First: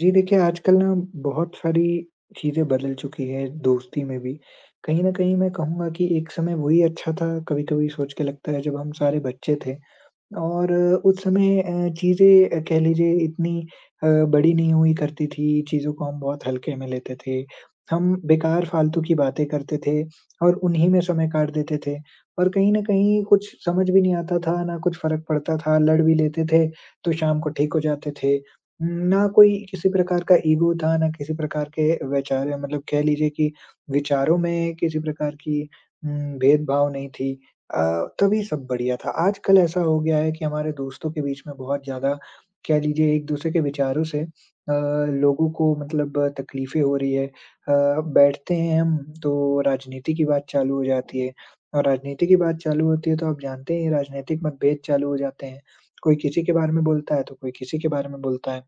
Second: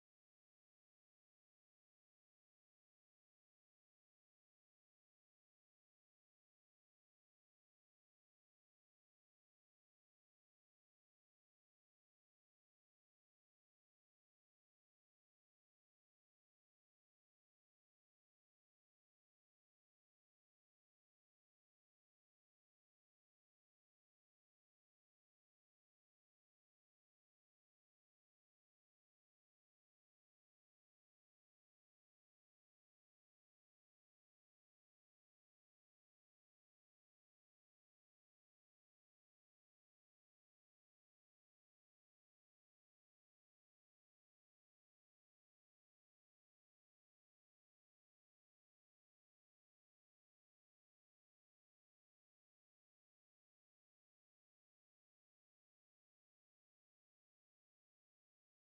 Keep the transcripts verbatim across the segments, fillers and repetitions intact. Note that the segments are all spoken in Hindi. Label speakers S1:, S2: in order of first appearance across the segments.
S1: जी देखिए, आजकल ना बहुत सारी चीज़ें बदल चुकी है दोस्ती में भी। कहीं न कहीं मैं कहूँगा कि एक समय वही अच्छा था, कभी-कभी सोच के लगता है जब हम सारे बच्चे थे। और अ, उस समय अ, चीज़ें कह लीजिए इतनी अ, बड़ी नहीं हुई करती थी, चीज़ों को हम बहुत हल्के में लेते थे। हम बेकार फालतू की बातें करते थे और उन्हीं में समय काट देते थे और कहीं न कहीं कुछ समझ भी नहीं आता था, ना कुछ फ़र्क पड़ता था, लड़ भी लेते थे तो शाम को ठीक हो जाते थे। ना कोई किसी प्रकार का ईगो था, ना किसी प्रकार के वैचार मतलब कह लीजिए कि विचारों में किसी प्रकार की उम, भेदभाव नहीं थी। अ, तभी सब बढ़िया था। आजकल ऐसा हो गया है कि हमारे दोस्तों के बीच में बहुत ज़्यादा कह लीजिए एक-दूसरे के विचारों से अ, लोगों को मतलब तकलीफ़ें हो रही है। अ, बैठते हैं हम तो राजनीति की बात चालू हो जाती है और राजनीति की बात चालू होती है तो आप जानते ही हैं राजनीतिक मतभेद चालू हो जाते हैं। कोई किसी के बारे में बोलता है तो कोई किसी के बारे में बोलता है।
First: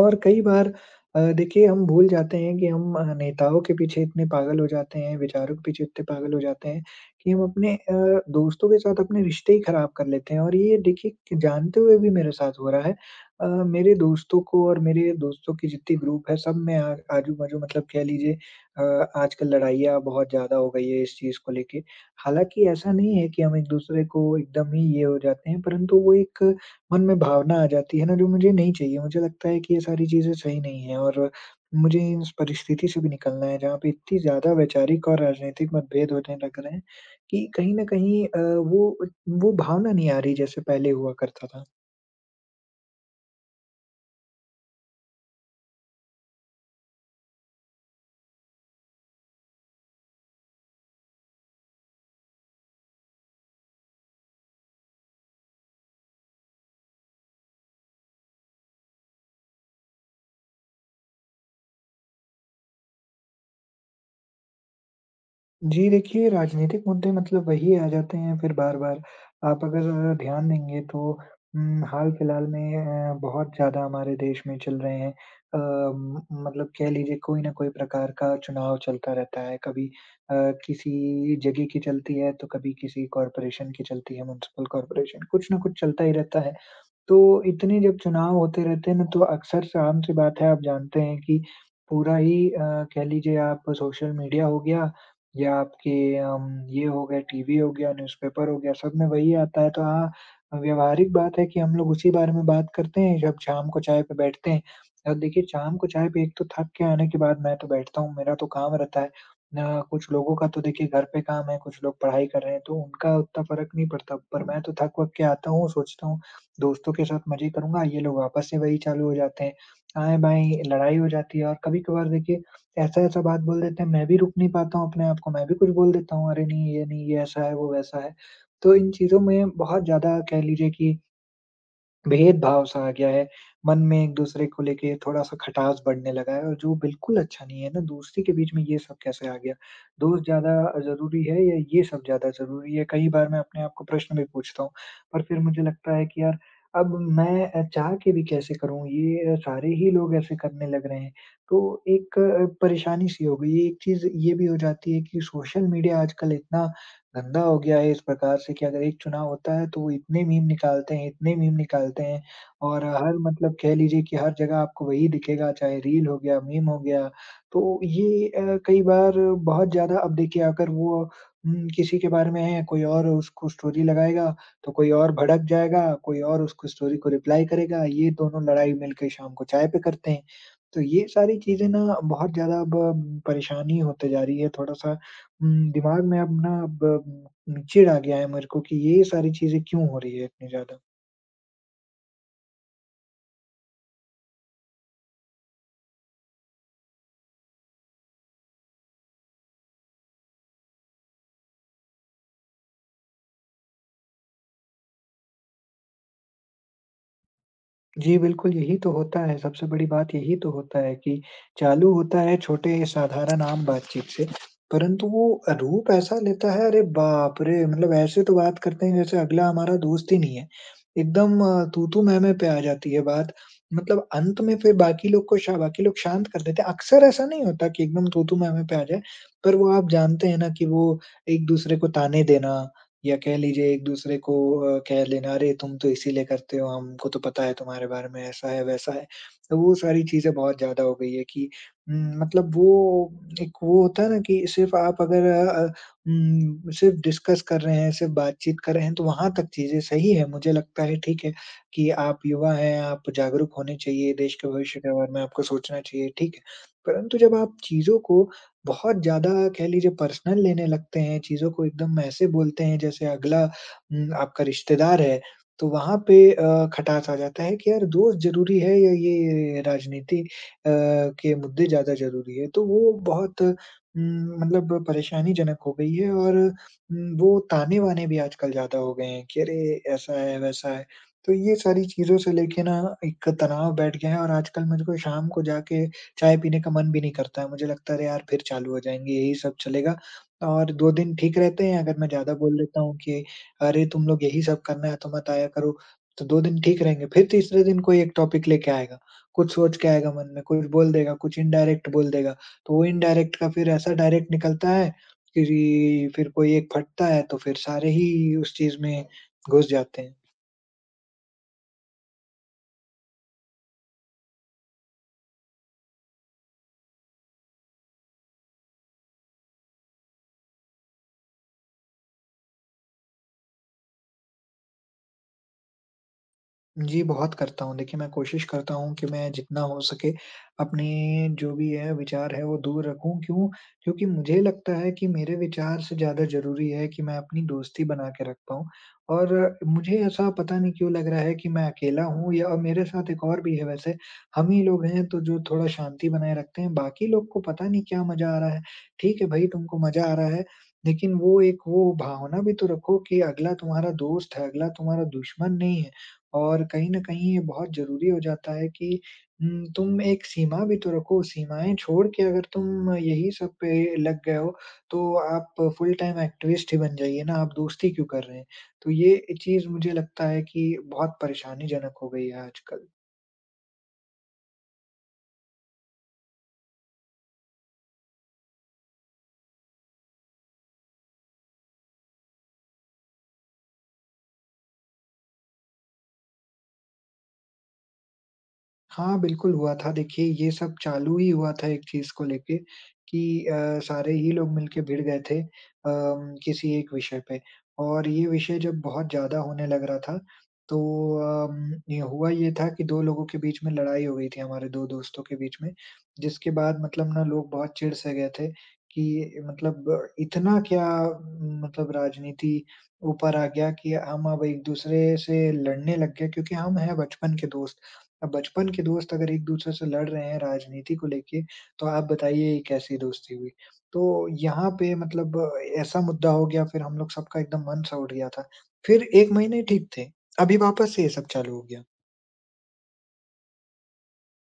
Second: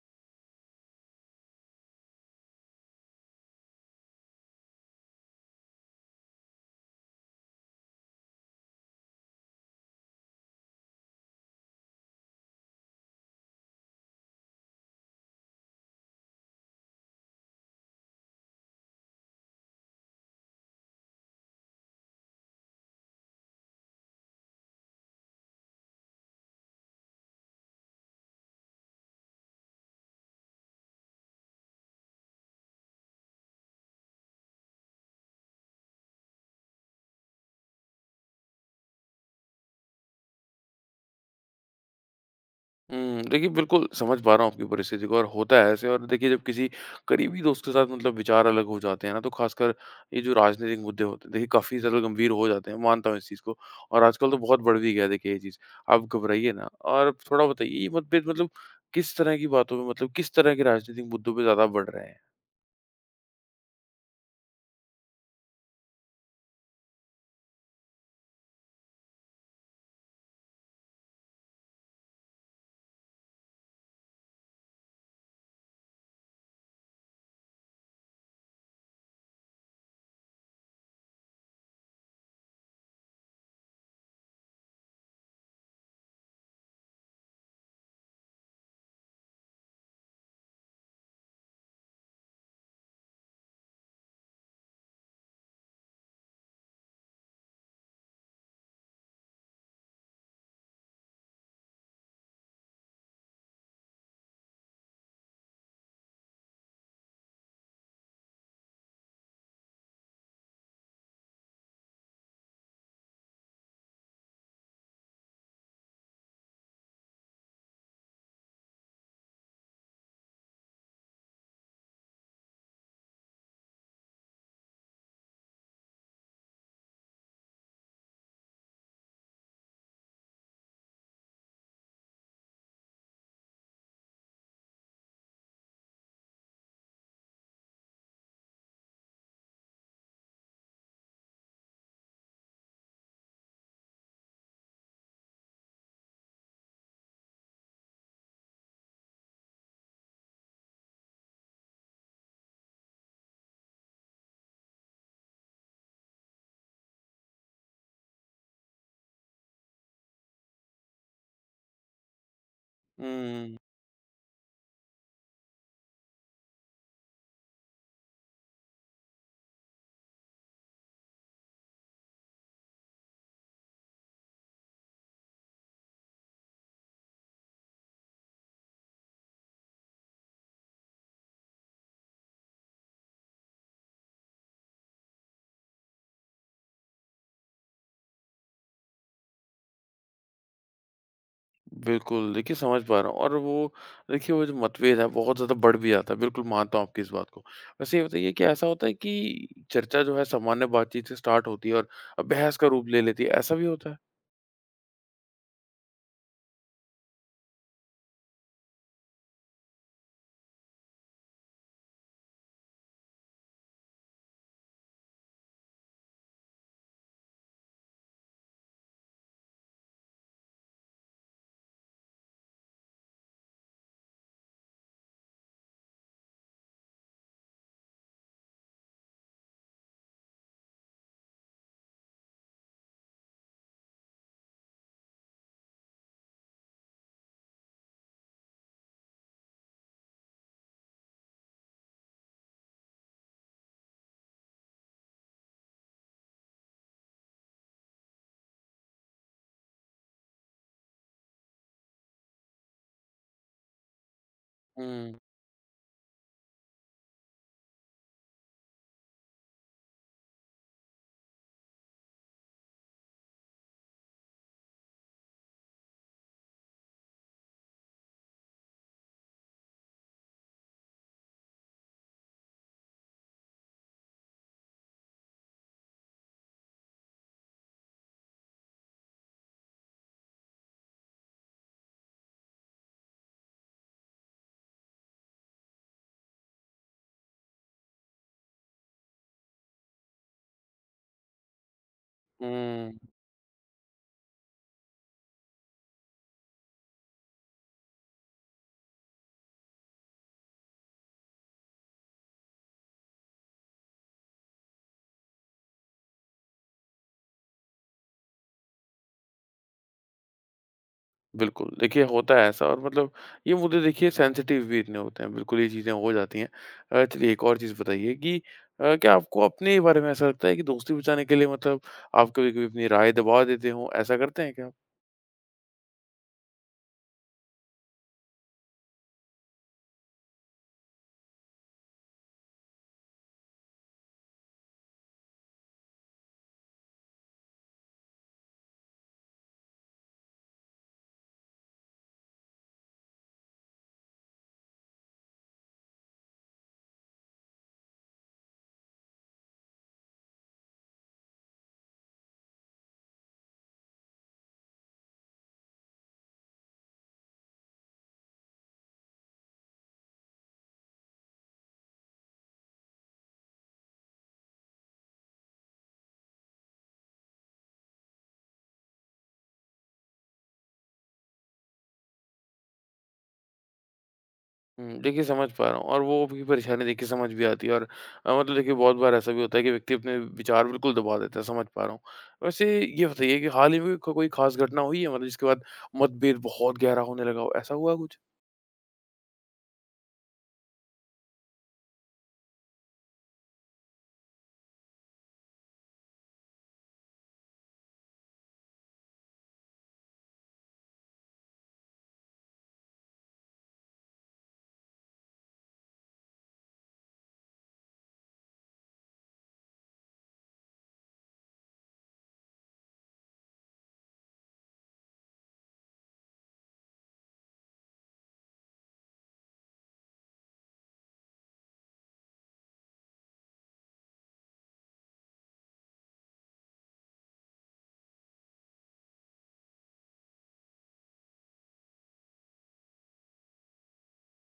S1: और कई बार अ, देखिए हम भूल जाते हैं कि हम अ, नेताओं के पीछे इतने पागल हो जाते हैं, विचारों के पीछे इतने पागल हो जाते हैं कि हम अपने अ, दोस्तों के साथ अपने रिश्ते ही खराब कर लेते हैं और ये देखिए कि जानते हुए भी मेरे साथ हो रहा है। अ, मेरे दोस्तों को और मेरे दोस्तों की जितनी ग्रुप है सब में आ आजू-बाजू मतलब कह लीजिए अ, आजकल लड़ाइयाँ बहुत ज़्यादा हो गई है इस चीज़ को लेके। हालाँकि ऐसा नहीं है कि हम एक-दूसरे को एकदम ही ये हो जाते हैं, परंतु वो एक मन में भावना आ जाती है ना जो मुझे नहीं चाहिए। मुझे लगता है कि ये सारी चीज़ें सही नहीं है और मुझे इस परिस्थिति से भी निकलना है जहाँ पे इतनी ज़्यादा वैचारिक और राजनीतिक मतभेद होने लग रहे हैं कि कहीं न कहीं अ, वो वो भावना नहीं आ रही जैसे पहले हुआ करता था।
S2: हुँ, देखिए बिल्कुल समझ पा रहा हूँ आपकी परिस्थिति को और होता है ऐसे। और देखिए जब किसी करीबी दोस्त के साथ मतलब विचार अलग हो जाते हैं ना, तो ख़ासकर ये जो राजनीतिक मुद्दे होते हैं, देखिए काफ़ी ज़्यादा गंभीर हो जाते हैं, मानता हूँ इस चीज़ को। और आजकल तो बहुत बढ़ भी गया है देखिए ये चीज़। आप घबराइए ना और थोड़ा बताइए ये मतभेद मतलब किस तरह की बातों में मतलब किस तरह के राजनीतिक मुद्दों पे ज़्यादा बढ़ रहे हैं?
S1: जी, देखिए राजनीतिक मुद्दे मतलब वही आ जाते हैं फिर बार-बार। आप अगर ध्यान देंगे तो उम, हाल-फिलहाल में अ, बहुत ज़्यादा हमारे देश में चल रहे हैं अ, म मतलब कह लीजिए कोई ना कोई प्रकार का चुनाव चलता रहता है। कभी अ, किसी जगह की चलती है, तो कभी किसी कॉर्पोरेशन की चलती है, म्युनिसिपल कॉर्पोरेशन, कुछ ना कुछ चलता ही रहता है। तो इतने जब चुनाव होते रहते हैं ना, तो अक्सर आम सी बात है आप जानते हैं कि पूरा ही अ, कह लीजिए आप सोशल मीडिया हो गया या आपके अम, ये हो गए टीवी हो गया, न्यूज़पेपर हो गया, सब में वही आता है। तो हाँ, व्यावहारिक बात है कि हम लोग उसी बारे में बात करते हैं जब शाम को चाय पे बैठते हैं। और देखिए शाम को चाय पे एक तो थक के आने के बाद मैं तो बैठता हूँ, मेरा तो काम रहता है। अ, कुछ लोगों का तो देखिए घर पे काम है, कुछ लोग पढ़ाई कर रहे हैं, तो उनका उतना फ़र्क नहीं पड़ता। पर मैं तो थक-वक के आता हूँ, सोचता हूँ दोस्तों के साथ मज़े करूँगा, ये लोग आपस में वही चालू हो जाते हैं। आएँ-बाएँ लड़ाई हो जाती है और कभी-कभार देखिए ऐसा-ऐसा बात बोल देते हैं, मैं भी रोक नहीं पाता हूँ अपने आप को, मैं भी कुछ बोल देता हूँ, अरे नहीं, ये नहीं, ये ऐसा है, वो वैसा है। तो इन चीज़ों में बहुत ज़्यादा कह लीजिए कि भेदभाव सा आ गया है, मन में एक-दूसरे को लेके थोड़ा-सा खटास बढ़ने लगा है और जो बिल्कुल अच्छा नहीं है ना, दोस्ती के बीच में ये सब कैसे आ गया? दोस्त ज़्यादा ज़रूरी है या ये सब ज़्यादा ज़रूरी है? कई बार मैं अपने आप को प्रश्न भी पूछता हूँ, पर फिर मुझे लगता है कि यार अब मैं अ, चाह के भी कैसे करूँ? ये अ, सारे ही लोग ऐसे करने लग रहे हैं, तो एक अ, परेशानी-सी हो गई है। एक चीज़ ये भी हो जाती है कि सोशल मीडिया आजकल इतना गंदा हो गया है इस प्रकार से कि अगर एक चुनाव होता है तो वो इतने मीम निकालते हैं, इतने मीम निकालते हैं और
S2: हुँ,
S1: हर
S2: हुँ, हुँ।
S1: मतलब कह लीजिए कि हर जगह आपको वही दिखेगा, चाहे रील हो गया, मीम हो गया। तो ये अ, कई बार बहुत ज़्यादा अब देखिए अगर वो उम, किसी के बारे में है, कोई और उसको स्टोरी लगाएगा, तो कोई और भड़क जाएगा, कोई और उसको स्टोरी को रिप्लाई करेगा, ये दोनों लड़ाई मिलके शाम को चाय पे करते हैं। तो ये सारी चीज़ें ना बहुत ज़्यादा अब अम, परेशानी होते जा रही है थोड़ा-सा उम, दिमाग में अपना ब नीचे आ गया है मेरे को कि ये सारी चीज़ें क्यों हो रही है इतनी ज़्यादा।
S2: बिल्कुल, देखिए समझ पा रहा हूँ। और वो देखिए वो जो मतभेद है बहुत ज़्यादा बढ़ भी जाता है, बिल्कुल मानता हूँ आपकी इस बात को। वैसे ये बताइए कि ऐसा होता है कि चर्चा जो है सामान्य बातचीत से स्टार्ट होती है और बहस का रूप ले लेती है, ऐसा भी होता है?
S1: जी, बिल्कुल यही तो होता है, सबसे बड़ी बात यही तो होता है कि चालू होता है छोटे साधारण आम बातचीत से, परंतु वो रूप ऐसा लेता है, अरे बाप रे! मतलब ऐसे तो बात करते हैं जैसे अगला हमारा दोस्त ही नहीं है। एकदम तू-तू, मैं-मैं पे आ जाती है बात, मतलब अंत में फिर बाकी लोग को शा बाकी लोग शांत कर देते हैं। अक्सर ऐसा नहीं होता कि एकदम तू-तू, मैं-मैं पे आ जाए, पर वो आप जानते हैं ना कि वो एक-दूसरे को ताने देना या कह लीजिए एक दूसरे को अ, कह लेना, "अरे! तुम तो इसीलिए करते हो, हमको तो पता है तुम्हारे बारे में ऐसा है, वैसा है।" तो वो सारी चीज़ें बहुत ज़्यादा हो गई है कि उम, मतलब वो एक वो होता है ना कि सिर्फ़ आप अगर अ, उम, सिर्फ़ डिस्कस कर रहे हैं, सिर्फ़ बातचीत कर रहे हैं, तो वहाँ तक चीज़ें सही है, मुझे लगता है ठीक है कि आप युवा हैं, आप जागरूक होने चाहिए, देश के भविष्य के बारे
S2: हुँ,
S1: में आपको सोचना चाहिए, ठीक है। परंतु जब आप चीज़ों को बहुत ज़्यादा कह लीजिए पर्सनल लेने लगते हैं, चीज़ों को एकदम ऐसे बोलते हैं जैसे अगला उम, आपका रिश्तेदार है, तो वहाँ पे अ, खटास आ जाता है कि यार दोस्त ज़रूरी है या ये राजनीति अ, के मुद्दे ज़्यादा ज़रूरी है। तो वो बहुत उम, मतलब परेशानीजनक हो गई है और उम, वो ताने-वाने भी आजकल ज़्यादा हो गए हैं कि अरे! ऐसा है, वैसा है। तो ये सारी चीज़ों से लेके ना एक तनाव बैठ गया है और आजकल मुझको शाम को जाके चाय पीने का मन भी नहीं करता है। मुझे लगता है अरे यार फिर चालू हो जाएँगे, यही सब चलेगा और दो दिन ठीक रहते हैं, अगर मैं ज़्यादा बोल देता
S2: हुँ।
S1: हूँ कि अरे तुम लोग यही सब करना है तो मत आया करो, तो दो दिन ठीक रहेंगे। फिर तीसरे दिन कोई एक टॉपिक लेके आएगा, कुछ सोच के आएगा मन में, कुछ बोल देगा, कुछ इनडायरेक्ट बोल देगा। तो वो इनडायरेक्ट का फिर ऐसा डायरेक्ट निकलता है कि फिर कोई एक फटता है तो फिर सारे ही उस चीज़ में घुस जाते हैं।
S2: बिल्कुल, देखिए होता है ऐसा। और मतलब ये मुद्दे देखिए सेंसिटिव भी इतने होते हैं, बिल्कुल ये चीज़ें हो जाती हैं। अ, चलिए एक और चीज़ बताइए कि अ, क्या आपको अपने बारे में ऐसा लगता है कि दोस्ती बचाने के लिए मतलब आप कभी-कभी अपनी राय दबा देते हो, ऐसा करते हैं क्या आप?
S1: जी, बहुत करता हूँ। देखिए, मैं कोशिश करता हूँ कि मैं जितना हो सके अपने जो भी है विचार है वो दूर रखूँ। क्यों? क्योंकि मुझे लगता है कि मेरे विचार से ज़्यादा ज़रूरी है कि मैं अपनी दोस्ती बना के रख पाऊँ। और मुझे ऐसा पता नहीं क्यों लग रहा है कि मैं अकेला हूँ या और मेरे साथ एक और भी है वैसे, हम ही लोग हैं तो जो थोड़ा शांति बनाए रखते हैं। बाकी लोग को पता नहीं क्या मज़ा आ रहा है। ठीक है भई, तुमको मज़ा आ रहा है, लेकिन वो एक वो भावना भी तो रखो कि अगला तुम्हारा दोस्त है, अगला तुम्हारा दुश्मन नहीं है। और कहीं न कहीं ये बहुत ज़रूरी हो जाता है कि उम, तुम एक सीमा भी तो रखो, सीमाएँ छोड़ के अगर तुम यही सब पे लग गए हो, तो आप फुल टाइम एक्टिविस्ट ही बन जाइए ना, आप दोस्ती क्यों कर रहे हैं? तो ये चीज़ मुझे लगता है कि बहुत परेशानीजनक हो गई है आजकल।
S2: हुँ, देखिए समझ पा रहा हूँ। और वो भी परेशानी देखिए समझ भी आती है। और अ, मतलब देखिए बहुत बार ऐसा भी होता है कि व्यक्ति अपने विचार बिल्कुल दबा देता है, समझ पा रहा हूँ। वैसे ये बताइए कि हाल ही में को कोई ख़ास घटना हुई है मतलब जिसके बाद मतभेद बहुत गहरा होने लगा हो, ऐसा हुआ कुछ?
S1: हाँ, बिल्कुल हुआ था। देखिए, ये सब चालू ही हुआ था एक चीज़ को लेके कि अ, सारे ही लोग मिलके भिड़ गए थे अम, किसी एक विषय पे और ये विषय जब बहुत ज़्यादा होने लग रहा था, तो अम, ये हुआ ये था कि दो लोगों के बीच में लड़ाई हो गई थी हमारे दो दोस्तों के बीच में, जिसके बाद मतलब ना लोग बहुत चिढ़-से गए थे कि मतलब इतना क्या अम, मतलब राजनीति ऊपर आ गया कि हम अब एक-दूसरे से लड़ने लग गए क्योंकि हम हैं बचपन के दोस्त। अब बचपन के दोस्त अगर एक-दूसरे से लड़ रहे हैं राजनीति को लेके, तो आप बताइए ये कैसी दोस्ती हुई? तो यहाँ पे मतलब ऐसा मुद्दा हो गया फिर हम लोग सबका एकदम मन सा उठ गया था। फिर एक महीने ठीक थे, अभी वापस से ये सब चालू हो गया।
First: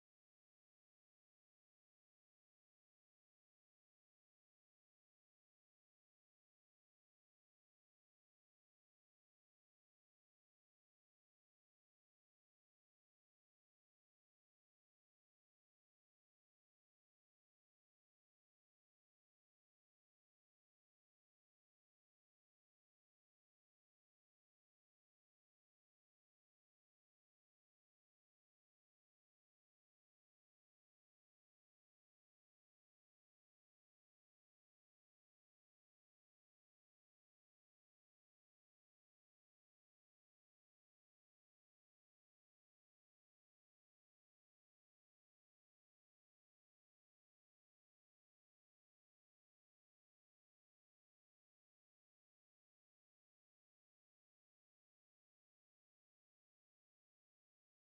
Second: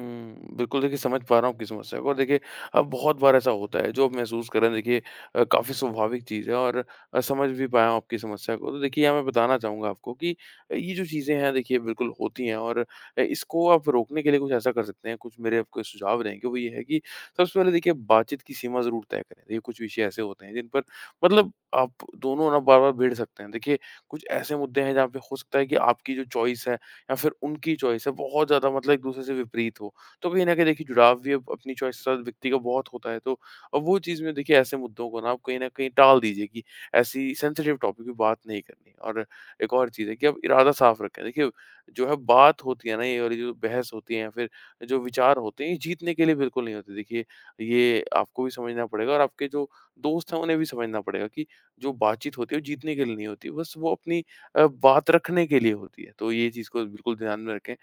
S2: हुँ, बिल्कुल देखिए समझ पा रहा हूँ आपकी समस्या को। और देखिए अब बहुत बार ऐसा होता है, जो आप महसूस कर रहे हैं देखिए अ, काफ़ी स्वाभाविक चीज़ है। और अ, समझ भी पाया हूँ आपकी समस्या को। तो देखिए यहाँ मैं बताना चाहूँगा आपको कि ये जो चीज़ें हैं देखिए बिल्कुल होती हैं। और अ, इसको आप रोकने के लिए कुछ ऐसा कर सकते हैं, कुछ मेरे आपको सुझाव रहेंगे वो ये है कि सबसे पहले देखिए बातचीत की सीमा ज़रूर तय करें। देखिए कुछ विषय ऐसे होते हैं जिन पर मतलब आप दोनों ना बार-बार भिड़ सकते हैं। देखिए कुछ ऐसे मुद्दे हैं जहाँ पे हो सकता है कि आपकी जो चॉइस है या फिर उनकी चॉइस है बहुत ज़्यादा मतलब एक-दूसरे से विपरीत हो। तो कहीं न कहीं देखिए जुड़ाव भी अब अपनी चॉइस के साथ व्यक्ति का बहुत होता है। तो अब वो चीज़ में देखिए ऐसे मुद्दों को ना आप कहीं न कहीं टाल दीजिए कि ऐसी सेंसिटिव टॉपिक पे बात नहीं करनी। और एक और चीज़ है कि आप इरादा साफ रखें। देखिए जो है बात होती है ना ये वाली जो बहस होती है या फिर जो विचार होते हैं ये जीतने के लिए बिल्कुल नहीं होते। देखिए ये आपको भी समझना पड़ेगा और आपके जो दोस्त हैं उन्हें भी समझना पड़ेगा कि जो बातचीत होती है वो जीतने के लिए नहीं होती। बस वो अपनी अ, बात रखने के लिए होती है। तो ये चीज़ को बिल्कुल ध्यान में रखें।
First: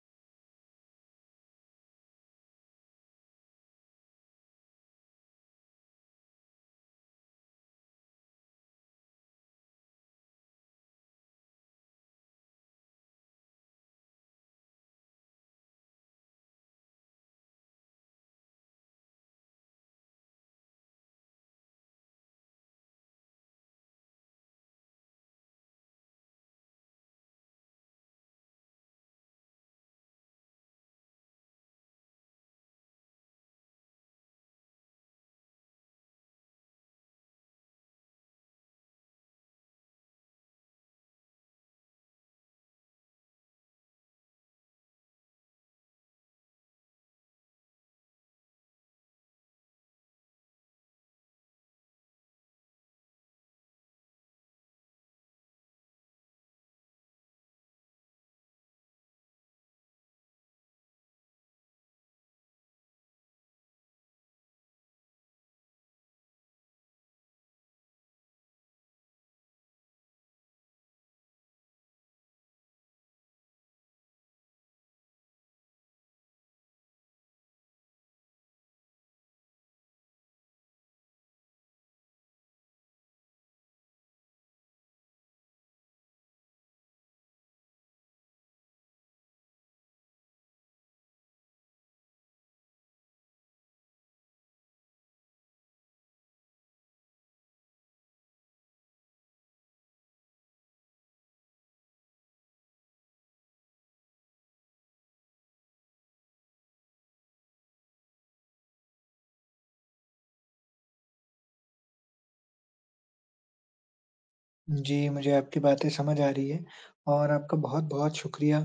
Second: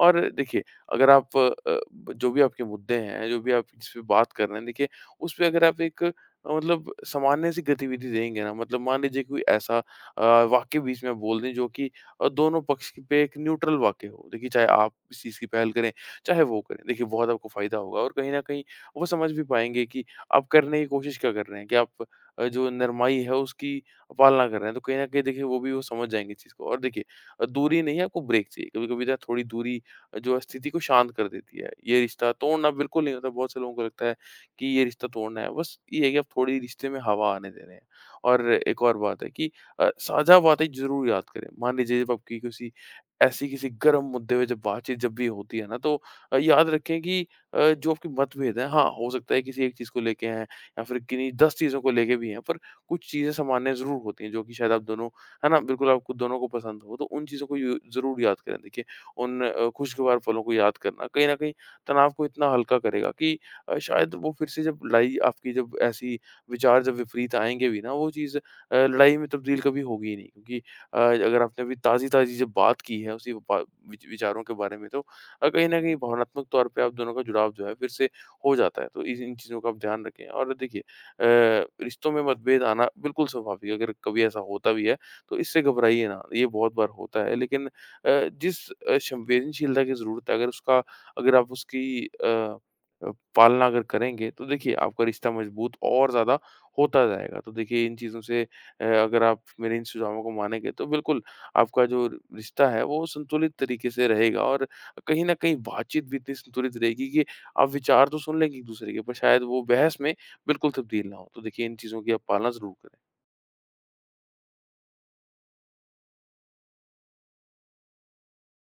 S2: और देखिए अगर आप अ, ब- जो भी आपके मुद्दे हैं, जो भी आप जिस पे बात कर रहे हैं, देखिए उस पे अगर आप एक अ, मतलब सामान्य सी गतिविधि देंगे ना, मतलब मान लीजिए कोई ऐसा अ, वाक्य बीच में बोल दें जो कि अ, दोनों पक्ष की पे एक न्यूट्रल वाक्य हो। देखिए चाहे आप इस चीज़ की पहल करें, चाहे वो करें, देखिए बहुत आपको फ़ायदा होगा। और कहीं न कहीं वो समझ भी पाएँगे कि आप करने की कोशिश क्या कर रहे हैं, कि आप अ, जो नरमाई है उसकी पालना कर रहे हैं, तो कहीं न कहीं देखिए वो भी वो समझ जाएँगे इस चीज़ को। और देखिए अ, दूरी नहीं है आपको ब्रेक चाहिए, कभी-कभी ना थोड़ी दूरी जो है स्थिति को शांत कर देती है। ये रिश्ता तोड़ना बिल्कुल नहीं होता, बहुत से लोगों को लगता है कि ये रिश्ता तोड़ना है, बस ये है कि आप थोड़ी रिश्ते में हवा आने दे रहे हैं। और एक और बात है कि अ, साझा बातें ज़रूर याद करें। मान लीजिए जब आपकी किसी ऐसी किसी गर्म मुद्दे पे जब बातचीत जब भी होती है ना, तो अ, याद रखें कि अ, जो आपके मतभेद हैं, हाँ, हो सकता है किसी एक चीज़ को लेके हैं या फिर किन्हीं दस चीज़ों को लेके भी हैं, पर कुछ चीज़ें सामान्य ज़रूर होती हैं जो कि शायद आप दोनों है ना? बिल्कुल आपको दोनों को पसंद हो, तो उन चीज़ों को यू ज़रूर याद करें। देखिए उन अ, खुशगवार पलों को याद करना कहीं न कहीं तनाव को इतना हल्का करेगा कि अ, शायद वो फिर से जब लड़ाई आपकी जब ऐसी विचार जब विपरीत आएँगे भी ना वो चीज़ अ, लड़ाई में तब्दील कभी होगी ही नहीं क्योंकि अ, अगर आपने अभी ताज़ी-ताज़ी जब बात की है उसी बा विच विचारों के बारे में तो अ, कहीं न कहीं भावनात्मक तौर पे आप दोनों का जुड़ाव जो है फिर से हो जाता है। तो इस इन चीज़ों का आप ध्यान रखें। और देखिए अ, रिश्तों में मतभेद आना बिल्कुल स्वाभाविक है, अगर कभी ऐसा होता भी है, तो इससे घबराइए ना, ये बहुत बार होता है। लेकिन अ, जिस अ, संवेदनशीलता की ज़रूरत है, अगर उसका अगर आप उसकी अ अ, पालना अगर करेंगे, तो देखिए आपका रिश्ता मजबूत और ज़्यादा होता जाएगा। तो देखिए इन चीज़ों से अ, अगर आप मेरे इन सुझावों को मानेंगे, तो बिल्कुल आपका जो रिश्ता है, वो संतुलित तरीके से रहेगा। और कहीं न कहीं बातचीत भी इतनी संतुलित रहेगी कि आप विचार तो सुन लेंगे एक-दूसरे के, पर शायद वो बहस में बिल्कुल तब्दील ना हो। तो देखिए इन चीज़ों की आप पालना ज़रूर करें।
S1: जी, मुझे आपकी बातें समझ आ रही है और आपका बहुत-बहुत शुक्रिया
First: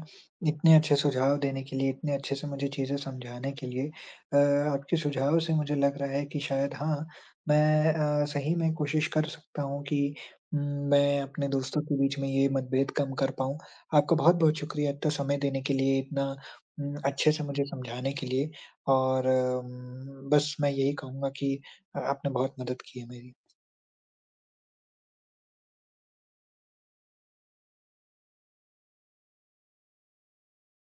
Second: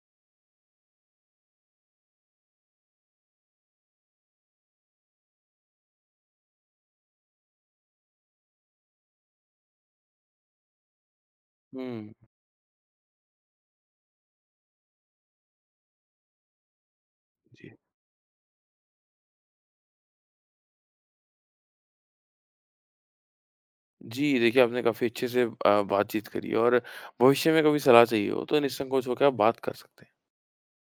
S1: इतने अच्छे सुझाव देने के लिए, इतने अच्छे से मुझे चीज़ें समझाने के लिए। अ, आपके सुझाव से मुझे लग रहा है कि शायद हाँ, मैं अ, सही में कोशिश कर सकता हूँ कि उम, मैं अपने दोस्तों के
S2: हुँ,
S1: बीच में ये मतभेद कम कर पाऊँ। आपका बहुत-बहुत शुक्रिया इतना समय देने के लिए, इतना उम, अच्छे से मुझे
S2: जी।
S1: समझाने के लिए और उम, बस मैं यही कहूँगा कि अ, आपने बहुत मदद की है मेरी।
S2: जी, देखिए आपने काफ़ी अच्छे से अ, बातचीत करी। और भविष्य में कभी सलाह चाहिए हो तो निसंकोच होकर आप बात कर सकते हैं।